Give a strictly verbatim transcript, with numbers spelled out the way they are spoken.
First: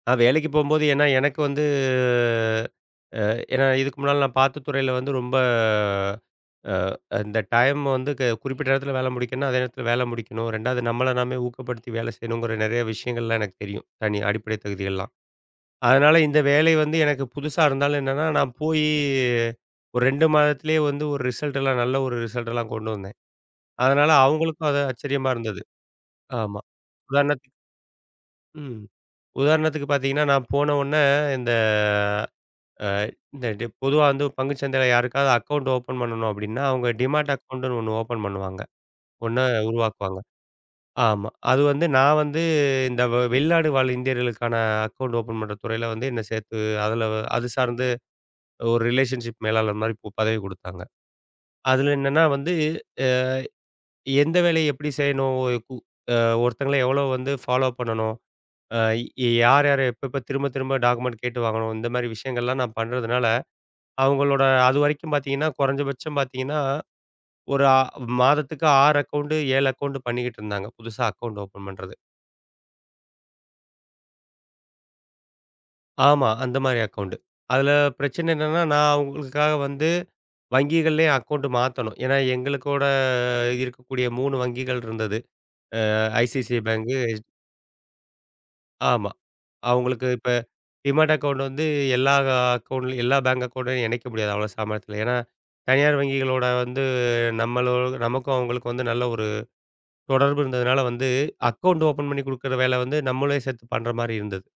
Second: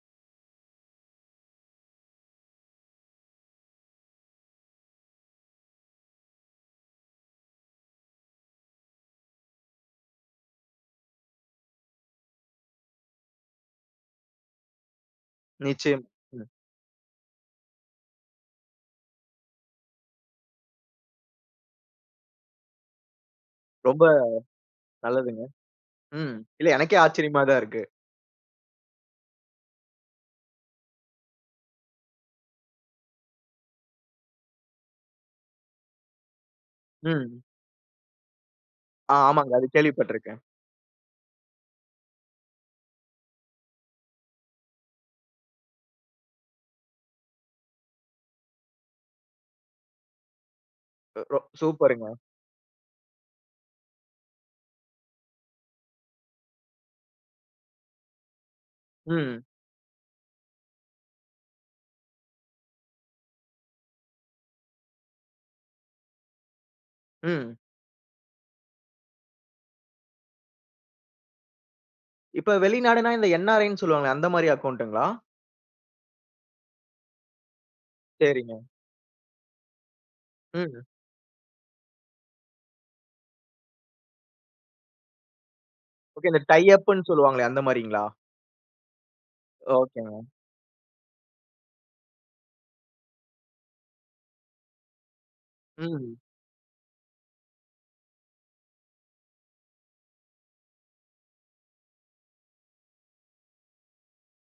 நான் வேலைக்குப் போம்போது. ஏன்னா, எனக்கு வந்து ஆ, ஏன்னா, இதுக்கு முன்னால நான் பார்த்த துறையில வந்து ரொம்ப ஆ, அந்த டைம் வந்து க குறிப்பிட்ட நேரத்துல வேல முடிக்கணுன. அதே நேரத்துல வேல முடிக்கணும். ரெண்டாவது நம்மள நாமே ஊக்கப்படுத்தி வேல செய்யணுங்கற நெறைய விஷயங்கள்லாம் எனக்குத் தெரியும். தனி அடிப்படை தகுதி எல்லாம். நிச்சியம். அதனால இந்த ம். வேலை வந்து எனக்குப் புதுசா இருந்தாலும், என்னனா நான் போயி ஒரு ரெண்டு மாதத்திலேயே வந்து ஒரு ரிசல்ட்டெல்லாம் நல்ல ஒரு ரிசல்ட்லாம் கொண்டு வந்தேன். ரொம்ப அதனால அவங்களுக்கும் அது ஆச்சரியமா நல்லதுங்க. இருந்தது. ம். ஆமா. இல்ல, எனக்கே உதாரணத்துக்கு ஆச்சரியமாதான் இருக்கு. ம். உதாரணத்துக்குப் பாத்தீங்கன்னா, நான் போன ஒடனே இந்த ஆ, இந்த டிப் பொதுவா வந்து ஒரு பங்குச்சந்தையில் யாருக்காவது அக்கவுண்ட் ஓபன் பண்ணணும் அப்டினா, அவங்க டீமேட் ம். அக்கவுண்ட் ஒண்ணு ஓபன் பண்ணுவாங்க, ஆ ஒண்ணா ஆமாங்க. அத உருவாக்குவாங்க. கேள்விப்பட்டிருக்கேன். ஆமா, அது வந்து. நான் வந்து இந்த வெளிநாடு வாழ் இந்தியர்களுக்கான அக்கவுண்ட் ஓபன் பண்ற துறையில வந்து என்னைச் சேர்த்து, அதுல அது சார்ந்து ஒரு ரிலேஷன்ஷிப் மேலாளர் மாரி பு பதவி குடுத்தாங்க. ரோ அதுல சூப்பருங்க. என்னன்னா வந்து, ஏ எந்த வேலையை எப்டி செய்யணும், ஒரு கு ஆ, ஒருத்தங்கள எவ்வலஓ வந்து ஃபாலோ பண்ணனும், ஆ ம். யார் யார எப்ப எப்ப திரும்பத் திரும்ப டாக்குமெண்ட் கேட்டு வாங்கணும். இந்த மாரி விஷயங்கள் எல்லாம் நான் பண்றதுனால, அவங்களோட அதுவரைக்கும் பாத்தீங்கன்னா, குறைஞ்ச பட்சம் பாத்தீங்கன்னா, ம். ஒரு ஆ மாதத்துக்கு ஆறு அக்கவுண்ட் ஏழு அக்கவுண்ட் பண்ணிக்கிட்டு இருந்தாங்க. புதுசா அக்கவுண்ட் பண்றது. இப்ப வெளிநாடுனா, இந்த என்.ஆர்.ஐன்னு சொல்லுவாங்களே, அந்த மாரி அக்கவுண்ட்ங்களா? ஆமா. அந்த மாரி அக்கவுண்ட். அதுல பிரச்சனை என்னன்னா, சரிங்க. நான் உங்களுக்காக வந்து ம். வங்கிகள்லேயே அக்கவுண்ட் மாத்தணும். ஏன்னா, எங்களுக்கூட ஆ, இருக்கக்கூடிய மூணு வங்கிகள் இருந்தது ஆ, ஓகே, இந்த ஐசிஐசிஐ பேங்க், டையப்ன்னு எச் சொல்லுவாங்களே, அந்த மாரிங்களா? ஆமா. அவங்களுக்கு ஓகேங்க. இப்ப டீமேட் அக்கவுண்ட் வந்து எல்லா அக்கவுண்ட்லயும் எல்லா பேங்க் அக்கவுண்ட்லயும் இணைக்க முடியாது. அவ்வளோ சாமத்தியத்துல. ஏன்னா, தனியார் ம். வங்கிகளோட வந்து நம்மளு நமக்கும் அவங்களுக்கும் நல்ல ஒரு தொடர்பு இருந்ததுனால, வந்து அக்கவுண்ட் ஓபன் பண்ணி குடுக்கிற வேல வந்து நம்மளே சேத்து பண்ற மாதிரி இருந்தது.